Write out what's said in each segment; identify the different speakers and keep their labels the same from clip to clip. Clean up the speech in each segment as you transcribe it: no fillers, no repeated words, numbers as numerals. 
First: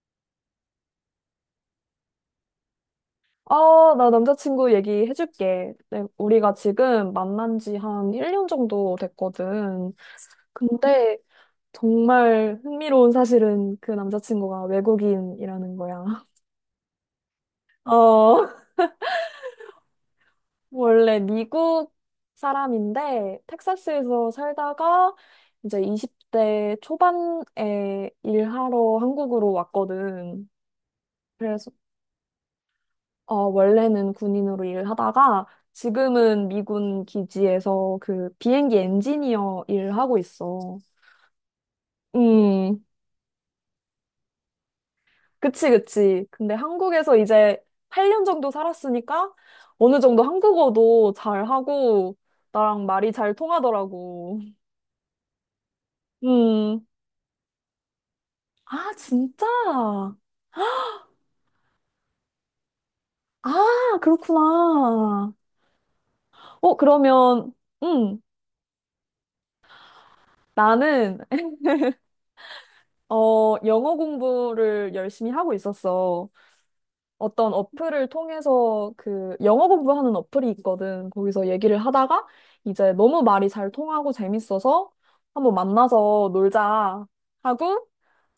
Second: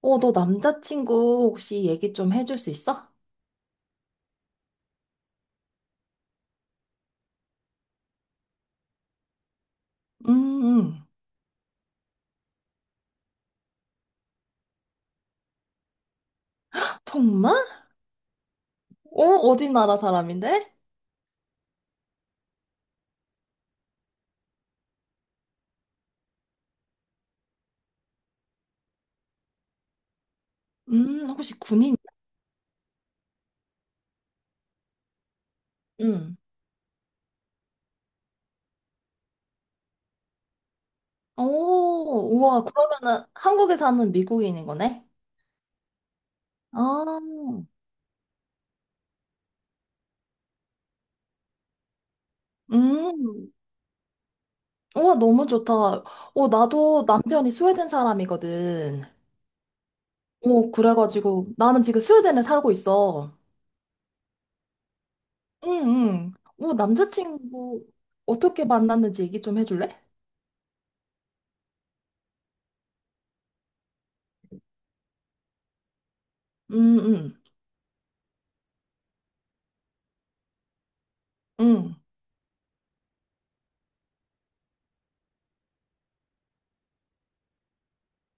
Speaker 1: 너 남자친구 혹시 얘기 좀 해줄 수 있어?
Speaker 2: 아, 나 남자친구 얘기해줄게. 네, 우리가 지금 만난 지 한 1년 정도 됐거든.
Speaker 1: 음, 음.
Speaker 2: 근데 정말 흥미로운 사실은 그 남자친구가 외국인이라는 거야.
Speaker 1: 정말?
Speaker 2: 어,
Speaker 1: 어디 나라 사람인데?
Speaker 2: 원래 미국 사람인데 텍사스에서 살다가 이제 20대 초반에 일하러 한국으로 왔거든.
Speaker 1: 혹시
Speaker 2: 그래서
Speaker 1: 군인?
Speaker 2: 어, 원래는 군인으로 일을 하다가
Speaker 1: 음.
Speaker 2: 지금은 미군 기지에서 그 비행기 엔지니어 일을 하고 있어.
Speaker 1: 오, 우와,
Speaker 2: 음,
Speaker 1: 그러면은 한국에 사는 미국인인 거네?
Speaker 2: 그치, 그치. 근데 한국에서
Speaker 1: 아,
Speaker 2: 이제 8년 정도 살았으니까 어느 정도 한국어도 잘하고 나랑 말이 잘
Speaker 1: 음.
Speaker 2: 통하더라고.
Speaker 1: 우와, 너무 좋다.
Speaker 2: 음,
Speaker 1: 나도 남편이 스웨덴
Speaker 2: 아,
Speaker 1: 사람이거든.
Speaker 2: 진짜?
Speaker 1: 오, 그래가지고 나는 지금 스웨덴에 살고 있어.
Speaker 2: 아, 그렇구나.
Speaker 1: 응, 응. 오,
Speaker 2: 어, 그러면,
Speaker 1: 남자친구
Speaker 2: 음,
Speaker 1: 어떻게 만났는지 얘기 좀 해줄래?
Speaker 2: 나는, 어, 영어 공부를 열심히 하고 있었어.
Speaker 1: 응, 응,
Speaker 2: 어떤 어플을 통해서 그 영어 공부하는 어플이 있거든. 거기서 얘기를
Speaker 1: 응.
Speaker 2: 하다가 이제 너무 말이 잘 통하고 재밌어서 한번 만나서 놀자 하고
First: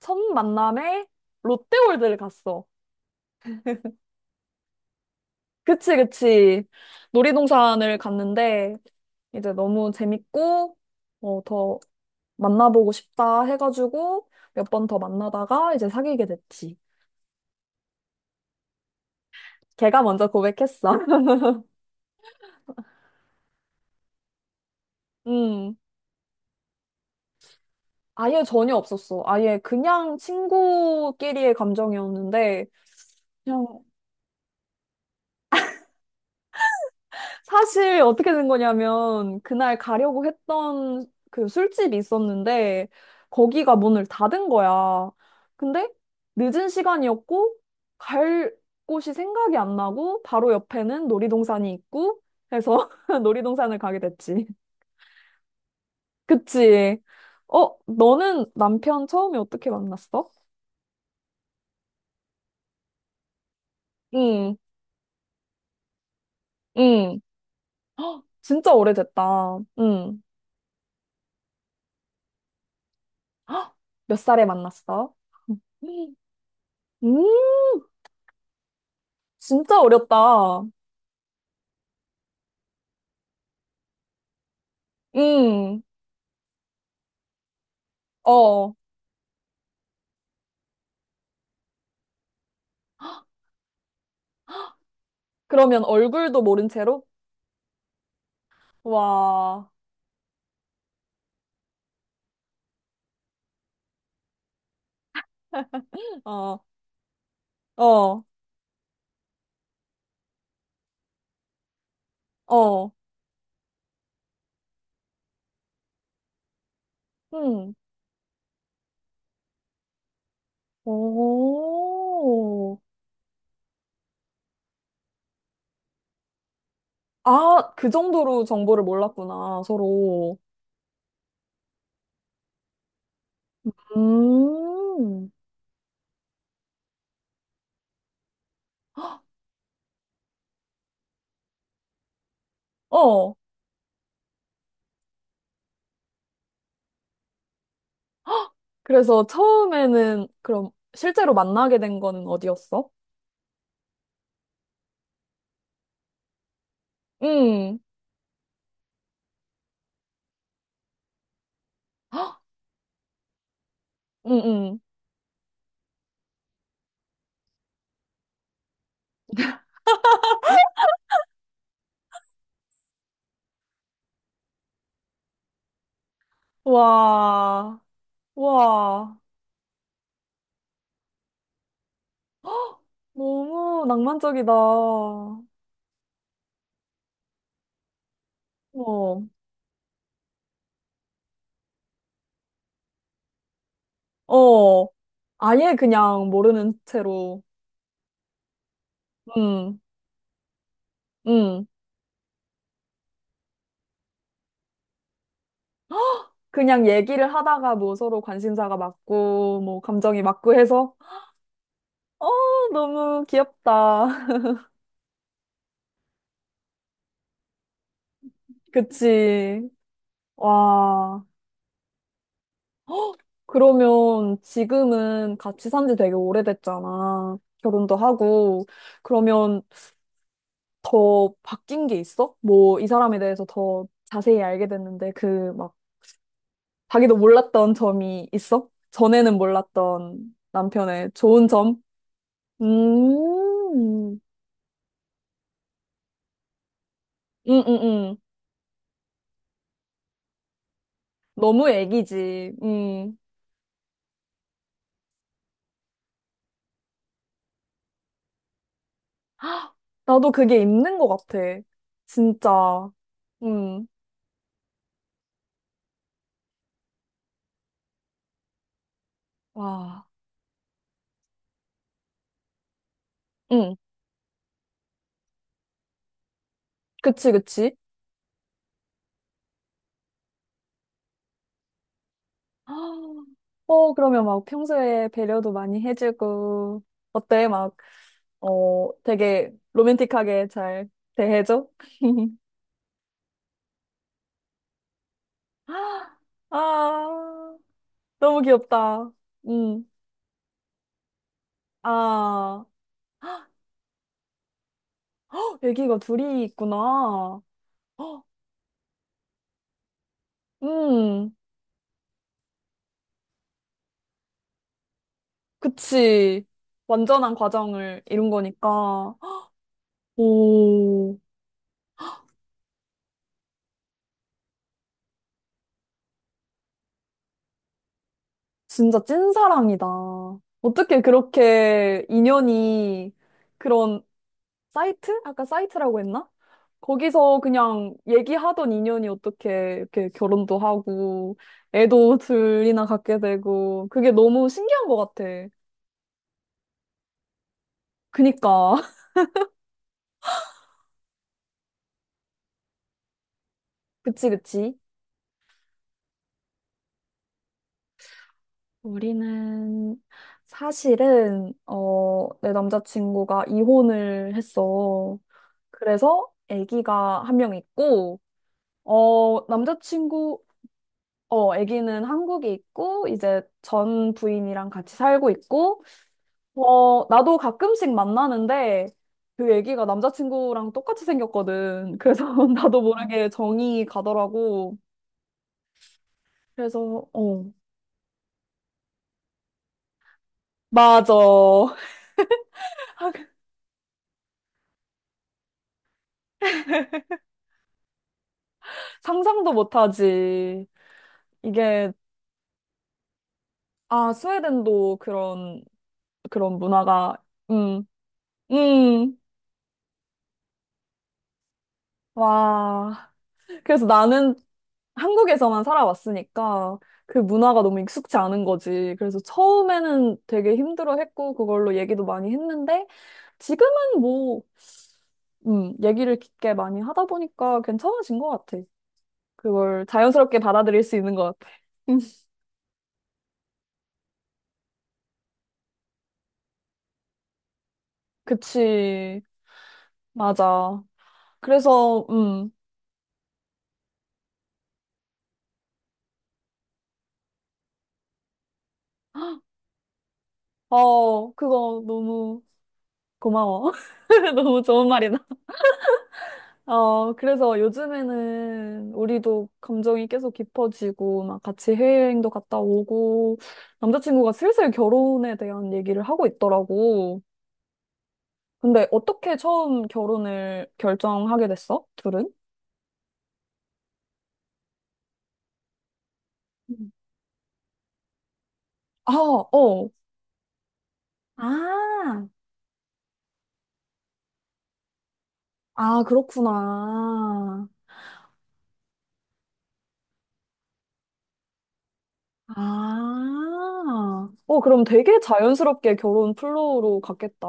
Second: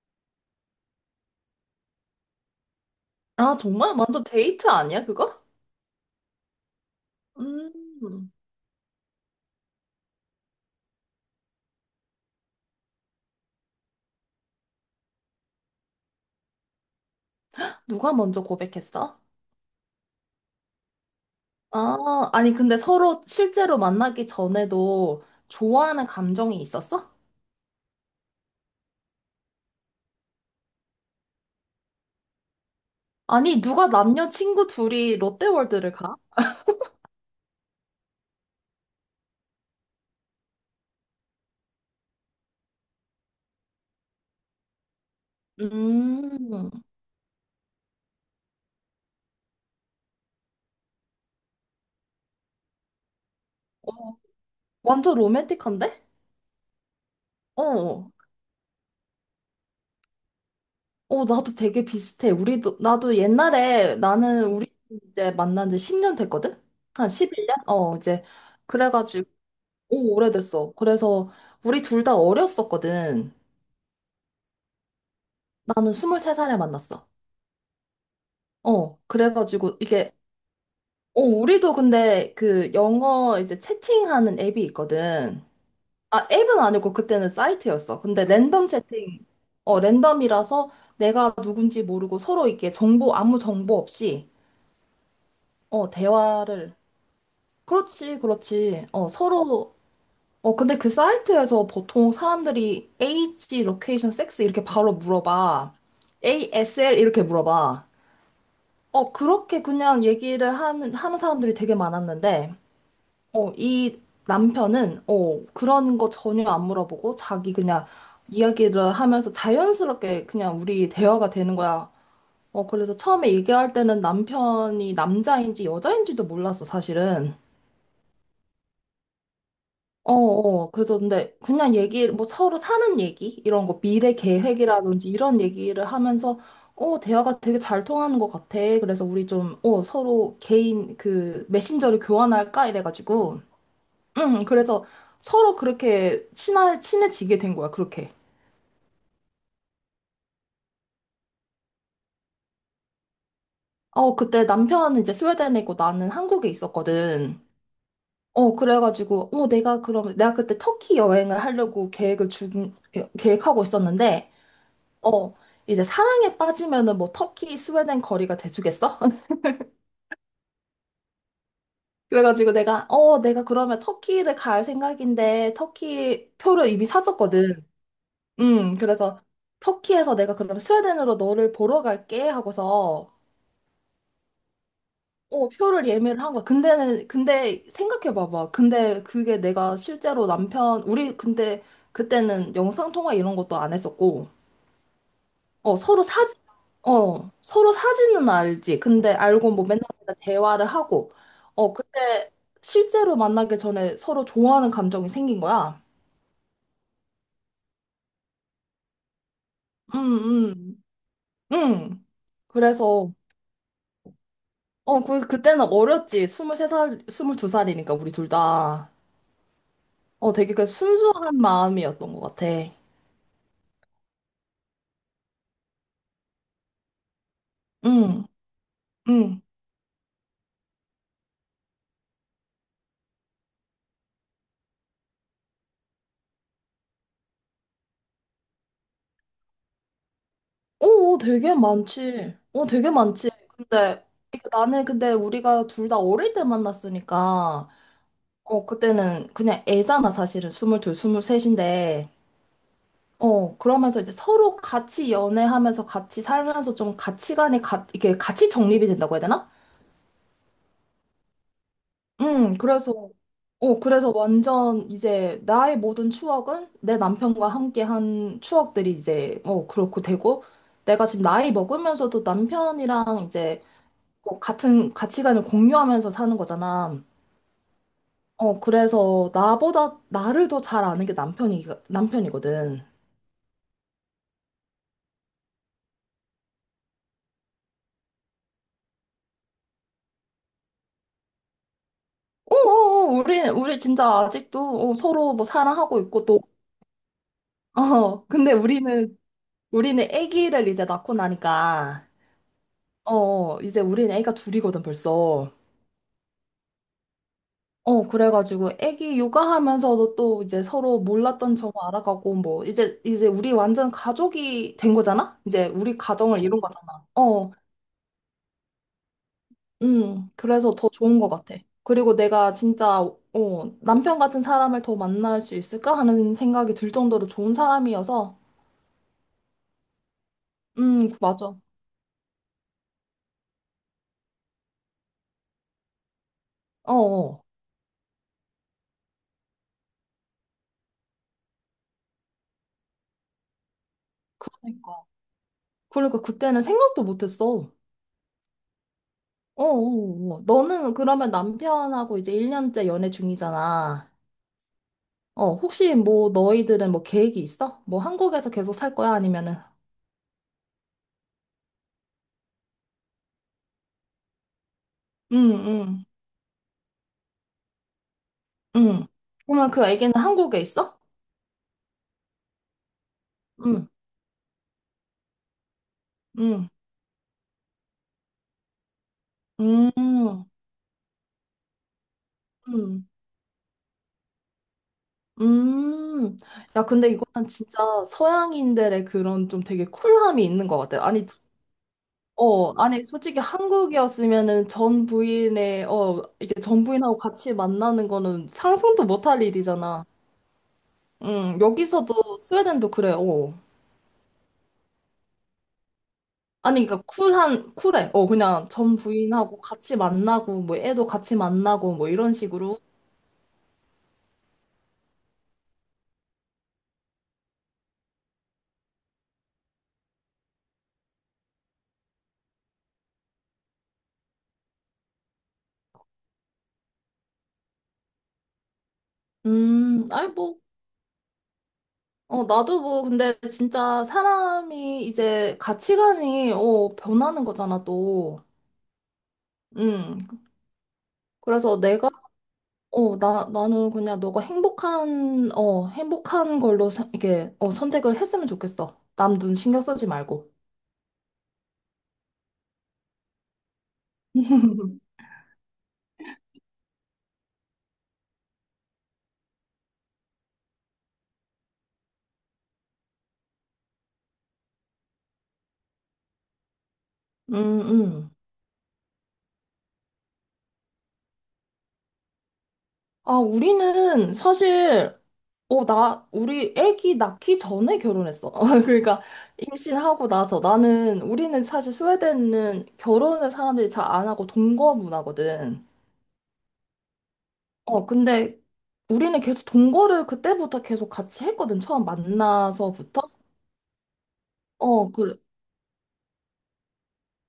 Speaker 2: 첫 만남에 롯데월드를 갔어.
Speaker 1: 아, 정말? 완전 데이트 아니야, 그거?
Speaker 2: 그치, 그치. 놀이동산을
Speaker 1: 음,
Speaker 2: 갔는데 이제 너무 재밌고 어, 더 만나보고 싶다 해가지고 몇 번 더 만나다가 이제 사귀게 됐지.
Speaker 1: 누가 먼저 고백했어?
Speaker 2: 걔가 먼저 고백했어.
Speaker 1: 아, 아니, 근데 서로 실제로 만나기 전에도
Speaker 2: 음.
Speaker 1: 좋아하는 감정이 있었어?
Speaker 2: 아예 전혀 없었어. 아예 그냥 친구끼리의 감정이었는데,
Speaker 1: 아니,
Speaker 2: 그냥
Speaker 1: 누가 남녀 친구 둘이 롯데월드를 가?
Speaker 2: 사실 어떻게 된 거냐면, 그날 가려고 했던 그 술집이 있었는데, 거기가 문을 닫은 거야. 근데 늦은
Speaker 1: 음,
Speaker 2: 시간이었고, 갈 곳이 생각이 안 나고, 바로 옆에는 놀이동산이 있고, 해서 놀이동산을 가게
Speaker 1: 어,
Speaker 2: 됐지.
Speaker 1: 완전 로맨틱한데?
Speaker 2: 그치? 어,
Speaker 1: 어,
Speaker 2: 너는 남편 처음에 어떻게 만났어?
Speaker 1: 나도 되게 비슷해. 나도 옛날에 나는
Speaker 2: 응,
Speaker 1: 우리 이제 만난 지 10년 됐거든? 한
Speaker 2: 응.
Speaker 1: 11년?
Speaker 2: 헉,
Speaker 1: 이제.
Speaker 2: 진짜
Speaker 1: 그래가지고,
Speaker 2: 오래됐다.
Speaker 1: 오,
Speaker 2: 응.
Speaker 1: 오래됐어. 그래서 우리 둘 다 어렸었거든.
Speaker 2: 헉, 몇 살에 만났어?
Speaker 1: 나는 23살에 만났어.
Speaker 2: 음,
Speaker 1: 그래가지고
Speaker 2: 진짜
Speaker 1: 이게,
Speaker 2: 어렸다.
Speaker 1: 우리도 근데 그 영어 이제 채팅하는 앱이 있거든.
Speaker 2: 음,
Speaker 1: 아, 앱은 아니고 그때는 사이트였어. 근데 랜덤
Speaker 2: 어.
Speaker 1: 채팅, 랜덤이라서 내가 누군지 모르고 서로 이게 정보, 아무 정보 없이,
Speaker 2: 그러면 얼굴도 모른
Speaker 1: 대화를.
Speaker 2: 채로?
Speaker 1: 그렇지, 그렇지.
Speaker 2: 와,
Speaker 1: 서로, 근데 그 사이트에서 보통 사람들이 age, location, sex 이렇게 바로 물어봐.
Speaker 2: 어,
Speaker 1: ASL 이렇게 물어봐.
Speaker 2: 어,
Speaker 1: 그렇게 그냥 얘기를 하는 사람들이 되게 많았는데,
Speaker 2: 어,
Speaker 1: 이 남편은, 그런 거 전혀 안 물어보고, 자기
Speaker 2: 음,
Speaker 1: 그냥 이야기를 하면서 자연스럽게 그냥 우리 대화가 되는 거야.
Speaker 2: 오.
Speaker 1: 그래서 처음에 얘기할 때는 남편이 남자인지 여자인지도 몰랐어, 사실은.
Speaker 2: 아, 그 정도로 정보를 몰랐구나, 서로.
Speaker 1: 그래서 근데 그냥 얘기, 뭐 서로 사는 얘기? 이런 거, 미래 계획이라든지
Speaker 2: 음,
Speaker 1: 이런 얘기를 하면서, 대화가 되게 잘 통하는 것 같아. 그래서 우리 좀, 서로 개인 그 메신저를 교환할까?
Speaker 2: 어.
Speaker 1: 이래가지고. 응, 그래서 서로 그렇게 친해지게 된 거야, 그렇게.
Speaker 2: 그래서 처음에는 그럼 실제로 만나게 된 거는 어디였어?
Speaker 1: 그때 남편은 이제 스웨덴에 있고 나는 한국에 있었거든.
Speaker 2: 음,
Speaker 1: 그래가지고, 내가 그러면, 내가 그때 터키 여행을 하려고 계획하고 있었는데,
Speaker 2: 음, 음.
Speaker 1: 어, 이제 사랑에 빠지면은 뭐 터키, 스웨덴 거리가 돼주겠어? 그래가지고 내가 그러면 터키를 갈 생각인데 터키 표를 이미 샀었거든.
Speaker 2: 와, 와,
Speaker 1: 그래서 터키에서 내가 그러면 스웨덴으로 너를 보러 갈게 하고서
Speaker 2: 너무 낭만적이다. 어,
Speaker 1: 표를 예매를 한 거야. 근데 생각해봐봐. 근데 그게 내가 실제로 남편, 우리 근데 그때는 영상통화 이런 것도 안 했었고.
Speaker 2: 어, 아예
Speaker 1: 어, 서로
Speaker 2: 그냥
Speaker 1: 사진,
Speaker 2: 모르는 채로,
Speaker 1: 서로 사진은 알지. 근데 알고 뭐
Speaker 2: 음,
Speaker 1: 맨날 맨날 대화를 하고,
Speaker 2: 음,
Speaker 1: 그때 실제로 만나기 전에 서로 좋아하는 감정이 생긴 거야.
Speaker 2: 그냥 얘기를 하다가 뭐 서로 관심사가 맞고, 뭐 감정이 맞고
Speaker 1: 응,
Speaker 2: 해서,
Speaker 1: 응, 응.
Speaker 2: 어,
Speaker 1: 그래서,
Speaker 2: 너무 귀엽다.
Speaker 1: 그때는 어렸지. 23살 스물 두 살이니까 우리 둘 다.
Speaker 2: 그치.
Speaker 1: 되게 그
Speaker 2: 와,
Speaker 1: 순수한 마음이었던 것 같아.
Speaker 2: 그러면 지금은 같이 산지 되게 오래됐잖아. 결혼도
Speaker 1: 응,
Speaker 2: 하고.
Speaker 1: 응.
Speaker 2: 그러면 더 바뀐 게 있어? 뭐, 이 사람에 대해서 더 자세히 알게 됐는데, 그, 막, 자기도 몰랐던 점이 있어? 전에는 몰랐던 남편의
Speaker 1: 오,
Speaker 2: 좋은
Speaker 1: 되게
Speaker 2: 점?
Speaker 1: 많지. 되게 많지. 근데,
Speaker 2: 음,
Speaker 1: 이게 나는 근데 우리가 둘 다 어릴 때
Speaker 2: 음, 음,
Speaker 1: 만났으니까,
Speaker 2: 음.
Speaker 1: 그때는 그냥 애잖아, 사실은. 22,
Speaker 2: 너무
Speaker 1: 23인데.
Speaker 2: 애기지. 음.
Speaker 1: 그러면서 이제 서로 같이 연애하면서 같이 살면서 좀 가치관이 이게 같이 정립이 된다고 해야 되나?
Speaker 2: 헉, 나도 그게 있는 것 같아. 진짜.
Speaker 1: 그래서,
Speaker 2: 음.
Speaker 1: 그래서 완전 이제 나의 모든 추억은 내 남편과 함께 한 추억들이 이제, 그렇고
Speaker 2: 와.
Speaker 1: 되고, 내가 지금 나이 먹으면서도 남편이랑 이제,
Speaker 2: 음.
Speaker 1: 같은 가치관을 공유하면서 사는 거잖아.
Speaker 2: 그치, 그치.
Speaker 1: 그래서 나보다 나를 더 잘 아는 게 남편이, 남편이거든.
Speaker 2: 헉, 어, 그러면 막 평소에 배려도 많이 해주고, 어때? 막 어, 되게 로맨틱하게 잘 대해줘?
Speaker 1: 오오오, 우리 진짜 아직도 서로 뭐 사랑하고 있고 또,
Speaker 2: 아, 너무
Speaker 1: 근데
Speaker 2: 귀엽다. 음,
Speaker 1: 우리는 아기를 이제 낳고 나니까,
Speaker 2: 아,
Speaker 1: 이제 우리는 아기가 둘이거든, 벌써.
Speaker 2: 헉, 애기가 둘이 있구나. 헉,
Speaker 1: 그래가지고 아기 육아하면서도 또 이제, 서로
Speaker 2: 음,
Speaker 1: 몰랐던 점을 알아가고, 뭐, 이제 우리 완전 가족이 된 거잖아? 이제 우리 가정을
Speaker 2: 그치.
Speaker 1: 이룬 거잖아.
Speaker 2: 완전한 과정을 이룬 거니까.
Speaker 1: 그래서 더
Speaker 2: 오,
Speaker 1: 좋은 것 같아. 그리고 내가 진짜, 남편 같은 사람을 더 만날 수 있을까 하는 생각이 들 정도로 좋은 사람이어서,
Speaker 2: 진짜 찐사랑이다. 어떻게
Speaker 1: 맞아.
Speaker 2: 그렇게 인연이 그런 사이트? 아까 사이트라고 했나? 거기서
Speaker 1: 어어.
Speaker 2: 그냥 얘기하던 인연이 어떻게 이렇게 결혼도 하고, 애도 둘이나 갖게 되고, 그게 너무 신기한 것
Speaker 1: 그러니까.
Speaker 2: 같아.
Speaker 1: 그러니까 그때는 생각도 못했어.
Speaker 2: 그니까.
Speaker 1: 어어. 너는 그러면 남편하고 이제 1년째 연애 중이잖아.
Speaker 2: 그치, 그치.
Speaker 1: 혹시 뭐 너희들은 뭐 계획이 있어? 뭐 한국에서 계속 살 거야? 아니면은?
Speaker 2: 우리는 사실은, 어, 내 남자친구가 이혼을 했어.
Speaker 1: 응, 응,
Speaker 2: 그래서 아기가 한 명 있고,
Speaker 1: 응.
Speaker 2: 어,
Speaker 1: 그러면 그 애기는
Speaker 2: 남자친구,
Speaker 1: 한국에 있어?
Speaker 2: 어, 아기는 한국에 있고, 이제
Speaker 1: 응,
Speaker 2: 전 부인이랑 같이 살고 있고,
Speaker 1: 응,
Speaker 2: 어, 나도 가끔씩 만나는데 그 애기가
Speaker 1: 응
Speaker 2: 남자친구랑 똑같이 생겼거든. 그래서
Speaker 1: 응
Speaker 2: 나도 모르게 정이 가더라고.
Speaker 1: 응 야,
Speaker 2: 그래서,
Speaker 1: 근데
Speaker 2: 어,
Speaker 1: 이거는 진짜 서양인들의 그런 좀 되게 쿨함이 있는 것 같아.
Speaker 2: 맞아.
Speaker 1: 아니, 아니, 솔직히 한국이었으면은 전 부인의, 이게 전 부인하고 같이 만나는 거는 상상도 못할
Speaker 2: 상상도
Speaker 1: 일이잖아.
Speaker 2: 못하지.
Speaker 1: 응,
Speaker 2: 이게,
Speaker 1: 여기서도 스웨덴도 그래.
Speaker 2: 아, 스웨덴도 그런, 그런
Speaker 1: 아니, 그러니까
Speaker 2: 문화가, 음,
Speaker 1: 쿨해. 그냥 전
Speaker 2: 음,
Speaker 1: 부인하고 같이 만나고, 뭐, 애도 같이 만나고, 뭐, 이런 식으로.
Speaker 2: 와. 그래서 나는 한국에서만 살아왔으니까 그 문화가 너무 익숙치 않은 거지. 그래서 처음에는 되게 힘들어했고 그걸로 얘기도 많이 했는데 지금은 뭐 얘기를 깊게 많이 하다 보니까 괜찮아진 것 같아. 그걸
Speaker 1: 아니,
Speaker 2: 자연스럽게
Speaker 1: 뭐,
Speaker 2: 받아들일 수 있는 것 같아. 음,
Speaker 1: 나도 뭐, 근데 진짜 사람이 이제 가치관이, 변하는 거잖아, 또.
Speaker 2: 그치.
Speaker 1: 음,
Speaker 2: 맞아.
Speaker 1: 그래서
Speaker 2: 그래서,
Speaker 1: 내가 나는 그냥 너가 행복한 걸로 이게, 선택을 했으면 좋겠어. 남 눈 신경 쓰지 말고.
Speaker 2: 어, 그거 너무 고마워. 너무 좋은 말이다. 어, 그래서 요즘에는 우리도 감정이 계속 깊어지고, 막 같이 해외여행도 갔다 오고, 남자친구가 슬슬 결혼에 대한 얘기를 하고 있더라고.
Speaker 1: 음, 음.
Speaker 2: 근데 어떻게 처음 결혼을 결정하게 됐어? 둘은?
Speaker 1: 아, 우리는 사실, 우리
Speaker 2: 음.
Speaker 1: 애기 낳기 전에 결혼했어.
Speaker 2: 아,
Speaker 1: 그러니까
Speaker 2: 어.
Speaker 1: 임신하고 나서 우리는 사실
Speaker 2: 아,
Speaker 1: 스웨덴은 결혼을 사람들이 잘 안 하고 동거 문화거든.
Speaker 2: 아, 그렇구나.
Speaker 1: 근데 우리는 계속 동거를 그때부터 계속 같이 했거든. 처음 만나서부터.
Speaker 2: 아, 어, 그럼
Speaker 1: 어,
Speaker 2: 되게
Speaker 1: 그,
Speaker 2: 자연스럽게 결혼 플로우로 갔겠다.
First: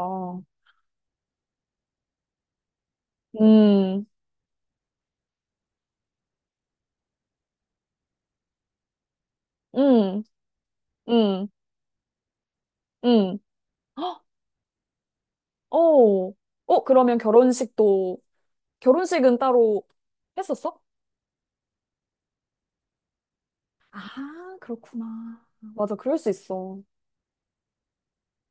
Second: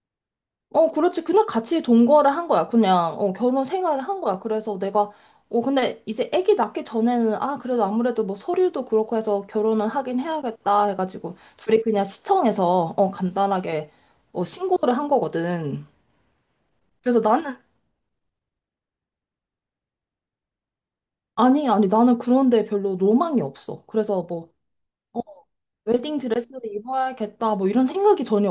Speaker 1: 그렇지. 그냥 같이 동거를 한 거야. 그냥, 결혼 생활을
Speaker 2: 음,
Speaker 1: 한 거야. 그래서 근데 이제 아기 낳기 전에는, 아, 그래도 아무래도 뭐 서류도 그렇고 해서 결혼을 하긴
Speaker 2: 음,
Speaker 1: 해야겠다 해가지고,
Speaker 2: 음,
Speaker 1: 둘이 그냥 시청에서,
Speaker 2: 음.
Speaker 1: 간단하게, 신고를 한
Speaker 2: 어,
Speaker 1: 거거든.
Speaker 2: 어, 그러면
Speaker 1: 그래서
Speaker 2: 결혼식도, 결혼식은 따로 했었어?
Speaker 1: 아니, 아니, 나는 그런데 별로 로망이 없어. 그래서 뭐,
Speaker 2: 아,
Speaker 1: 어,
Speaker 2: 그렇구나. 맞아, 그럴
Speaker 1: 웨딩
Speaker 2: 수
Speaker 1: 드레스를
Speaker 2: 있어.
Speaker 1: 입어야겠다, 뭐 이런 생각이 전혀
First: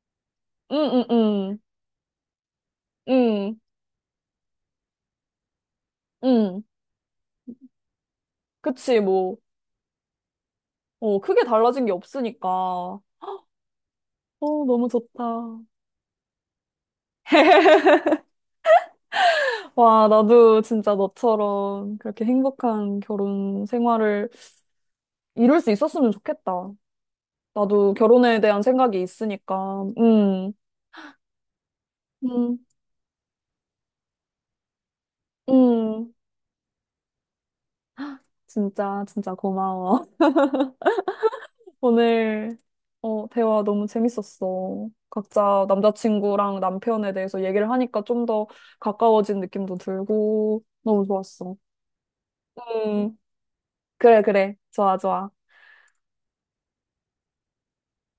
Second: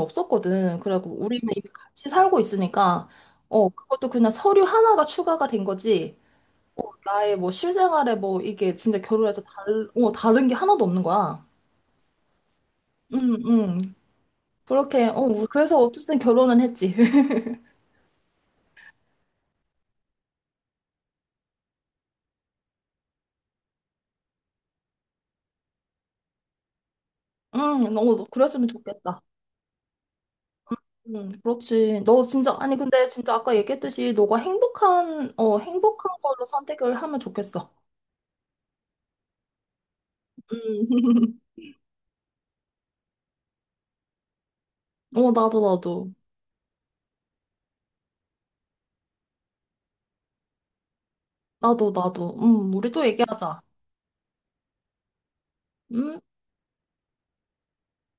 Speaker 2: 응,
Speaker 1: 없었거든.
Speaker 2: 응,
Speaker 1: 그래갖고 우리는
Speaker 2: 응,
Speaker 1: 이미 같이 살고 있으니까,
Speaker 2: 응,
Speaker 1: 그것도 그냥 서류 하나가 추가가 된 거지.
Speaker 2: 응.
Speaker 1: 나의 뭐 실생활에 뭐 이게
Speaker 2: 그치,
Speaker 1: 진짜
Speaker 2: 뭐,
Speaker 1: 결혼해서 다른 게 하나도 없는
Speaker 2: 어, 크게
Speaker 1: 거야.
Speaker 2: 달라진 게 없으니까. 어,
Speaker 1: 응, 응.
Speaker 2: 너무
Speaker 1: 그렇게, 우리
Speaker 2: 좋다.
Speaker 1: 그래서 어쨌든 결혼은 했지.
Speaker 2: 와, 나도 진짜 너처럼 그렇게 행복한 결혼 생활을 이룰 수 있었으면 좋겠다.
Speaker 1: 응,
Speaker 2: 나도
Speaker 1: 너,
Speaker 2: 결혼에 대한
Speaker 1: 그랬으면
Speaker 2: 생각이
Speaker 1: 좋겠다.
Speaker 2: 있으니까. 응,
Speaker 1: 응, 그렇지. 너 진짜,
Speaker 2: 응,
Speaker 1: 아니, 근데 진짜 아까 얘기했듯이 너가 행복한
Speaker 2: 응.
Speaker 1: 걸로 선택을 하면 좋겠어.
Speaker 2: 진짜, 진짜 고마워.
Speaker 1: 응,
Speaker 2: 오늘 어, 대화 너무 재밌었어.
Speaker 1: 나도,
Speaker 2: 각자
Speaker 1: 나도.
Speaker 2: 남자친구랑 남편에 대해서 얘기를 하니까 좀 더 가까워진 느낌도 들고 너무 좋았어.
Speaker 1: 나도, 나도. 응, 우리 또
Speaker 2: 음,
Speaker 1: 얘기하자.
Speaker 2: 그래, 그래. 좋아, 좋아.
Speaker 1: 음.